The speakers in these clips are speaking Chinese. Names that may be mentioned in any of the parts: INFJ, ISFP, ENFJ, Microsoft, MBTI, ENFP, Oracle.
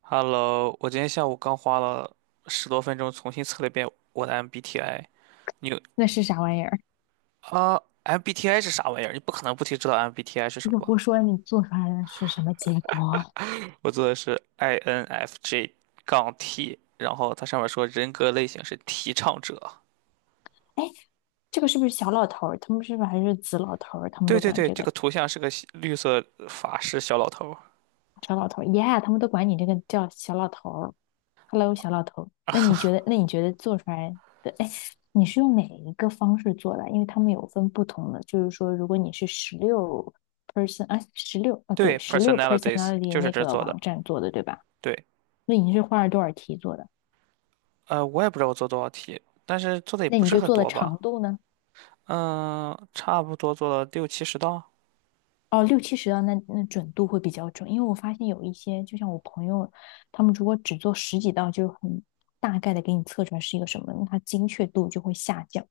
Hello，我今天下午刚花了十多分钟重新测了一遍我的 MBTI。你有那是啥玩意儿？啊，MBTI 是啥玩意儿？你不可能不提知道 MBTI 是如什果么吧？不说你做出来的是什么结果？我做的是 INFJ 杠 T，然后它上面说人格类型是提倡者。哎，这个是不是小老头儿？他们是不是还是子老头儿？对对对，这个图像是个西绿色法师小老头儿。他们都管你这个叫小老头儿。Hello，小老头儿。那你觉得做出来的？哎，你是用哪一个方式做的？因为他们有分不同的，就是说，如果你是十六 person 啊，十六啊，对，对十六 ，personalities personality 就是那这儿个做的。网站做的，对吧？对，那你是花了多少题做的？我也不知道我做多少题，但是做的也那不你是就很做的多长吧？度呢？嗯，差不多做了六七十道。哦，六七十道那准度会比较准，因为我发现有一些，就像我朋友，他们如果只做十几道，就很大概的给你测出来是一个什么，那它精确度就会下降。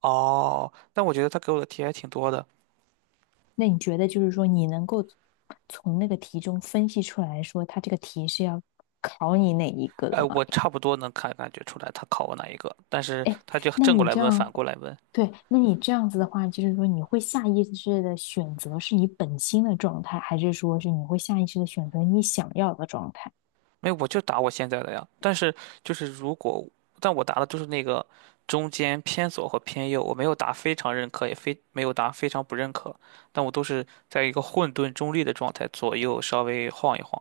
哦，但我觉得他给我的题还挺多的。那你觉得就是说，你能够从那个题中分析出来说，它这个题是要考你哪一个哎，的吗？我差不多能看感觉出来他考我哪一个，但是他就那正过你来这问，反样，过来问。对，那你这样子的话，就是说你会下意识的选择是你本心的状态，还是说是你会下意识的选择你想要的状态？没有，我就答我现在的呀。但是就是如果，但我答的就是那个中间偏左和偏右，我没有答非常认可，也非没有答非常不认可，但我都是在一个混沌中立的状态，左右稍微晃一晃。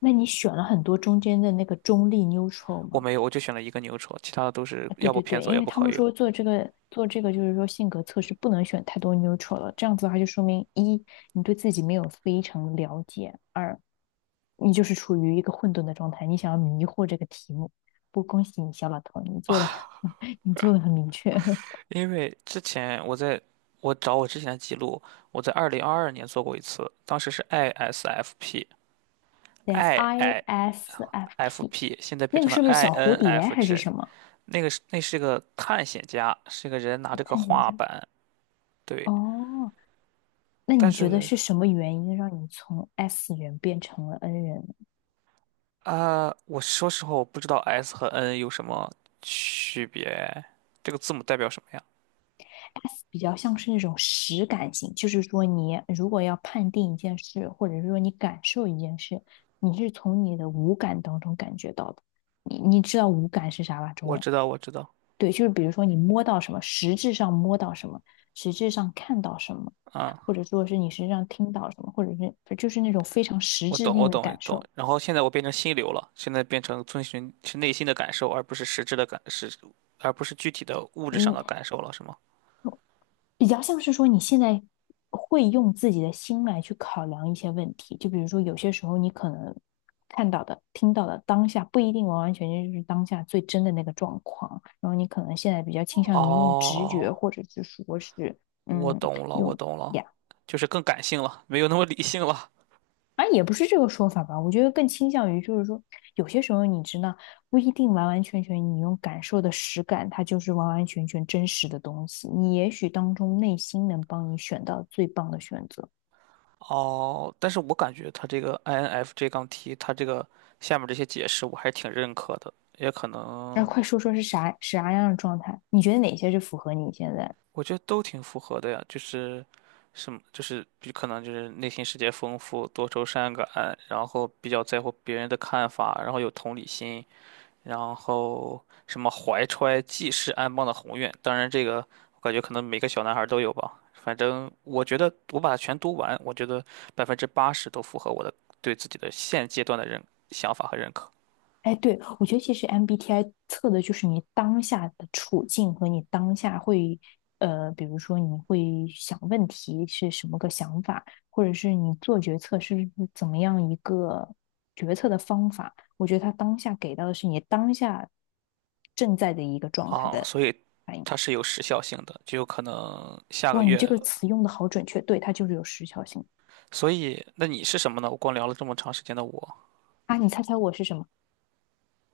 那你选了很多中间的那个中立 neutral 我吗？没有，我就选了一个牛车，其他的都是啊，对要不对偏对，左，因要为不他靠们右。说做这个就是说性格测试不能选太多 neutral 了，这样子的话就说明一你对自己没有非常了解，二你就是处于一个混沌的状态，你想要迷惑这个题目。不，恭喜你，小老头，你做的 你做的很明确。因为之前我在我找我之前的记录，我在2022年做过一次，当时是 等一下 i ISFP，IIFP，s f p 现在变那个成了 是不是小蝴蝶还是 INFJ。什么？那个是那是个探险家，是个人拿我着个探一画下。板，对。哦，那但你觉得是是什么原因让你从 S 人变成了 N 人呢？我说实话，我不知道 S 和 N 有什么区别，这个字母代表什么呀？比较像是那种实感型，就是说你如果要判定一件事，或者是说你感受一件事，你是从你的五感当中感觉到的。你知道五感是啥吧？中我文，知道，我知道，对，就是比如说你摸到什么，实质上摸到什么，实质上看到什么，嗯。或者说是你实际上听到什么，或者是就是那种非常实我质懂，我性的懂，感懂。受。然后现在我变成心流了，现在变成遵循是内心的感受，而不是实质的感，是，而不是具体的物质上嗯，的感受了，是吗？比较像是说你现在会用自己的心来去考量一些问题，就比如说有些时候你可能看到的、听到的当下不一定完完全全就是当下最真的那个状况，然后你可能现在比较倾向于用直觉，哦，或者是说是我嗯懂了，我用。懂了，就是更感性了，没有那么理性了。啊，也不是这个说法吧，我觉得更倾向于就是说，有些时候你知道不一定完完全全你用感受的实感，它就是完完全全真实的东西。你也许当中内心能帮你选到最棒的选择。哦，但是我感觉他这个 INFJ 杠 T，他这个下面这些解释我还挺认可的，也可然后能快说说是啥样的状态？你觉得哪些是符合你现在？我觉得都挺符合的呀，就是什么，就是比可能就是内心世界丰富、多愁善感，然后比较在乎别人的看法，然后有同理心，然后什么怀揣济世安邦的宏愿。当然，这个我感觉可能每个小男孩都有吧。反正我觉得我把它全读完，我觉得80%都符合我的对自己的现阶段的认想法和认可。哎，对，我觉得其实 MBTI 测的就是你当下的处境和你当下会，比如说你会想问题是什么个想法，或者是你做决策是怎么样一个决策的方法。我觉得他当下给到的是你当下正在的一个状态啊，的所以反应。它是有时效性的，就有可能下个哇，你这月。个词用的好准确，对，它就是有时效性所以，那你是什么呢？我光聊了这么长时间的我，啊！你猜猜我是什么？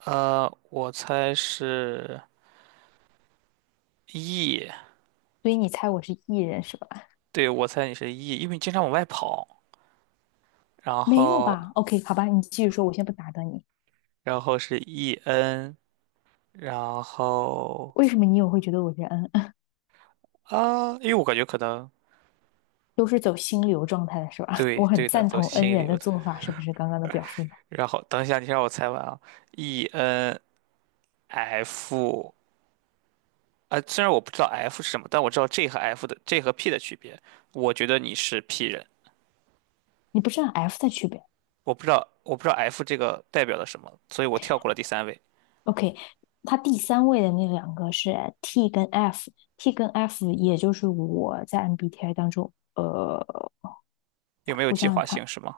我猜是 E，所以你猜我是艺人是吧？对，我猜你是 E，因为你经常往外跑，然没有后，吧？OK，好吧，你继续说，我先不打断你。然后是 EN，然后为什么你也会觉得我是 N？啊，因为我感觉可能 都是走心流状态的是吧？对我很对的，赞走同 N 心人流的的。做法，是不是刚刚的表述中？然后等一下，你先让我猜完啊，ENF，啊，虽然我不知道 F 是什么，但我知道 J 和 F 的 J 和 P 的区别，我觉得你是 P 人。你不是按 F 的区别我不知道，我不知道 F 这个代表了什么，所以我跳过了第三位。？OK，它第三位的那两个是 T 跟 F，T 跟 F 也就是我在 MBTI 当中，有没有我计想想划性看，是吗？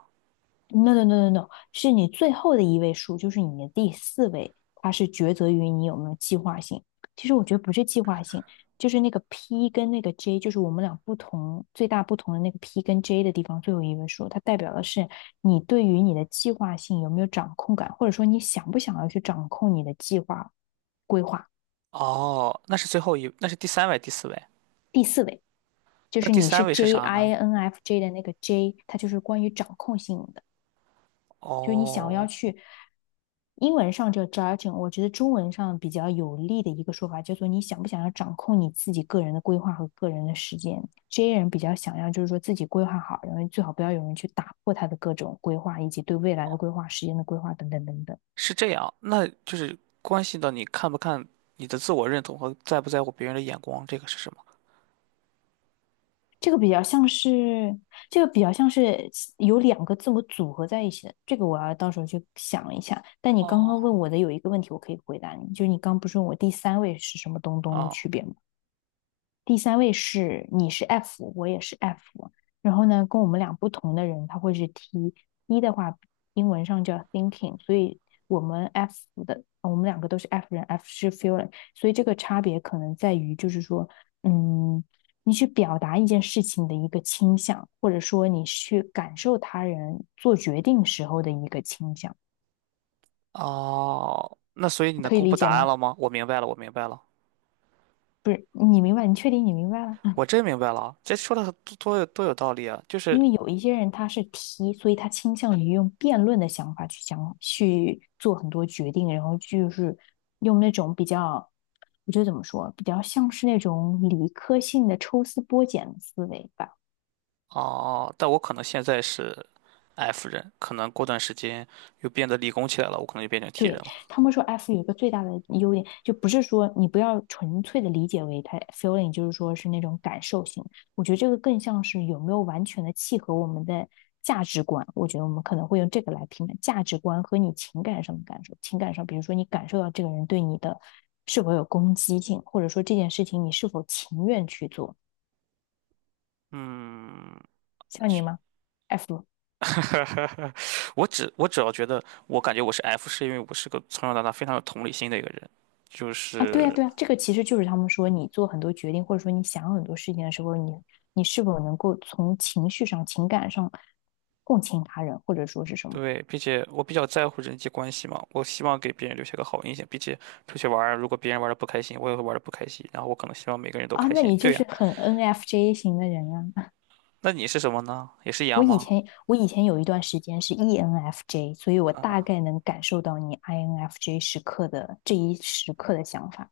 No no no no no，是你最后的一位数，就是你的第四位，它是抉择于你有没有计划性。其实我觉得不是计划性，就是那个 P 跟那个 J，就是我们俩不同最大不同的那个 P 跟 J 的地方，最后一位数，它代表的是你对于你的计划性有没有掌控感，或者说你想不想要去掌控你的计划规划。哦，那是最后一，那是第三位，第四位。第四位就那是第你三是 位是 J 啥呢？I N F J 的那个 J，它就是关于掌控性的。就是你想要哦，去英文上叫 judging，我觉得中文上比较有力的一个说法叫做你想不想要掌控你自己个人的规划和个人的时间。这些人比较想要就是说自己规划好，然后最好不要有人去打破他的各种规划，以及对未来的规划、时间的规划等等等等。是这样，那就是关系到你看不看你的自我认同和在不在乎别人的眼光，这个是什么？这个比较像是，这个比较像是有两个字母组合在一起的，这个我要到时候去想一下。但你刚刚哦，问我的有一个问题，我可以回答你，就是你刚不是问我第三位是什么东东的哦，区别吗？第三位是你是 F，我也是 F。然后呢，跟我们俩不同的人，他会是 T。一的话，英文上叫 thinking，所以我们 F 我们两个都是 F 人，F 是 feeling，所以这个差别可能在于，就是说，嗯，你去表达一件事情的一个倾向，或者说你去感受他人做决定时候的一个倾向，哦，那所以你能可以公布理解答案吗？了吗？我明白了，我明白了，不是，你明白？你确定你明白了？我真明白了啊，这说的多多有多有道理啊！就是因为有一些人他是 T，所以他倾向于用辩论的想法去想去做很多决定，然后就是用那种比较，我觉得怎么说，比较像是那种理科性的抽丝剥茧的思维吧。哦，但我可能现在是 F 人，可能过段时间又变得理工起来了，我可能就变成 T 人对，了。他们说 F 有一个最大的优点，就不是说你不要纯粹的理解为它 feeling，就是说是那种感受型。我觉得这个更像是有没有完全的契合我们的价值观。我觉得我们可能会用这个来评判价值观和你情感上的感受。情感上，比如说你感受到这个人对你的是否有攻击性，或者说这件事情你是否情愿去做。嗯，像你吗？F 我只要觉得，我感觉我是 F，是因为我是个从小到大非常有同理心的一个人，就啊，对呀，是对呀，这个其实就是他们说，你做很多决定，或者说你想很多事情的时候，你是否能够从情绪上、情感上共情他人，或者说是什么对，并且我比较在乎人际关系嘛，我希望给别人留下个好印象，并且出去玩儿，如果别人玩的不开心，我也会玩的不开心，然后我可能希望每个人都啊？开那心。你就对呀，是很 NFJ 型的人啊。那你是什么呢？也是一我样以吗？前我以前有一段时间是 ENFJ，所以我大啊，概能感受到你 INFJ 时刻的这一时刻的想法。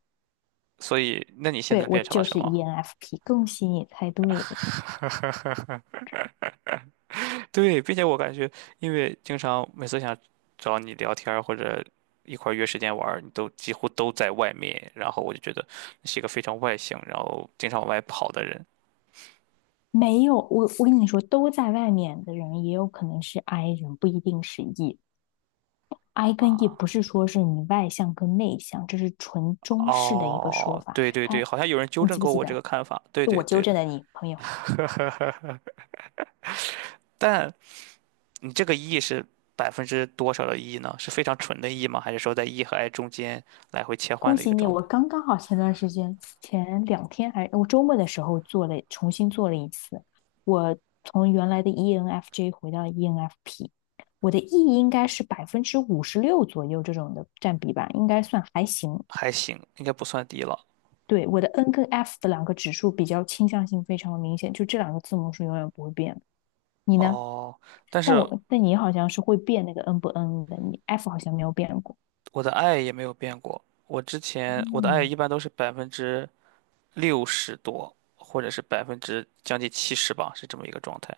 所以那你现对，在我变成了就什是 么？ENFP，恭喜你猜对。对，并且我感觉，因为经常每次想找你聊天儿或者一块儿约时间玩儿，你都几乎都在外面，然后我就觉得你是一个非常外向，然后经常往外跑的人没有，我跟你说，都在外面的人也有可能是 I 人，不一定是 E。I 跟 E 啊。不是说是你外向跟内向，这是纯中式的一个说哦，法。对对对，他，好像有人纠你正记不过记我这个得？看法。对是对我纠对的，正的你朋友。但你这个 E 是百分之多少的 E 呢？是非常纯的 E 吗？还是说在 E 和 I 中间来回切换恭的一喜个你，状我态？刚刚好前段时间，前两天还我周末的时候做了，重新做了一次。我从原来的 ENFJ 回到 ENFP，我的 E 应该是56%左右这种的占比吧，应该算还行。还行，应该不算低了。对，我的 N 跟 F 的两个指数比较倾向性非常的明显，就这两个字母是永远不会变的。你呢？哦，但但是。我但你好像是会变那个 N 不 N 的，你 F 好像没有变过。我的爱也没有变过。我之前我的爱嗯，一般都是60多%，或者是将近70%吧，是这么一个状态。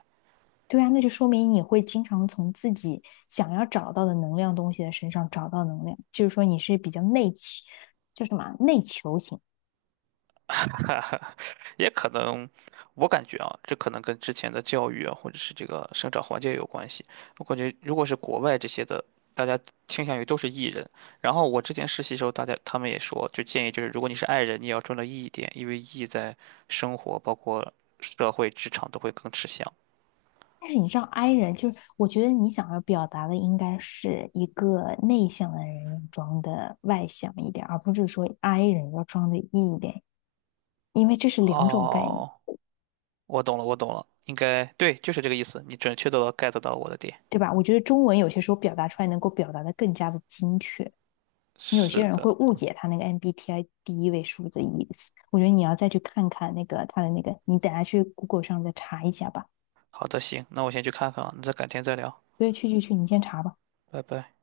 对啊，那就说明你会经常从自己想要找到的能量东西的身上找到能量，就是说你是比较内求，叫什么内求型。也可能，我感觉啊，这可能跟之前的教育啊，或者是这个生长环境有关系。我感觉如果是国外这些的，大家倾向于都是 E 人。然后我之前实习时候，大家他们也说，就建议就是，如果你是 I 人，你也要专到 E 一点，因为 E 在生活包括社会职场都会更吃香。但是你知道 I 人，就是我觉得你想要表达的应该是一个内向的人要装的外向一点，而不是说 I 人要装的 E 一点，因为这是两种概念。哦，我懂了，我懂了，应该对，就是这个意思。你准确的 get 到我的点。对吧？我觉得中文有些时候表达出来能够表达的更加的精确。你有些是人会的，误解他那个 MBTI 第一位数字意思，我觉得你要再去看看那个他的那个，你等下去 Google 上再查一下吧。好的，行，那我先去看看啊，那再改天再聊，对，去去去，你先查吧。拜拜。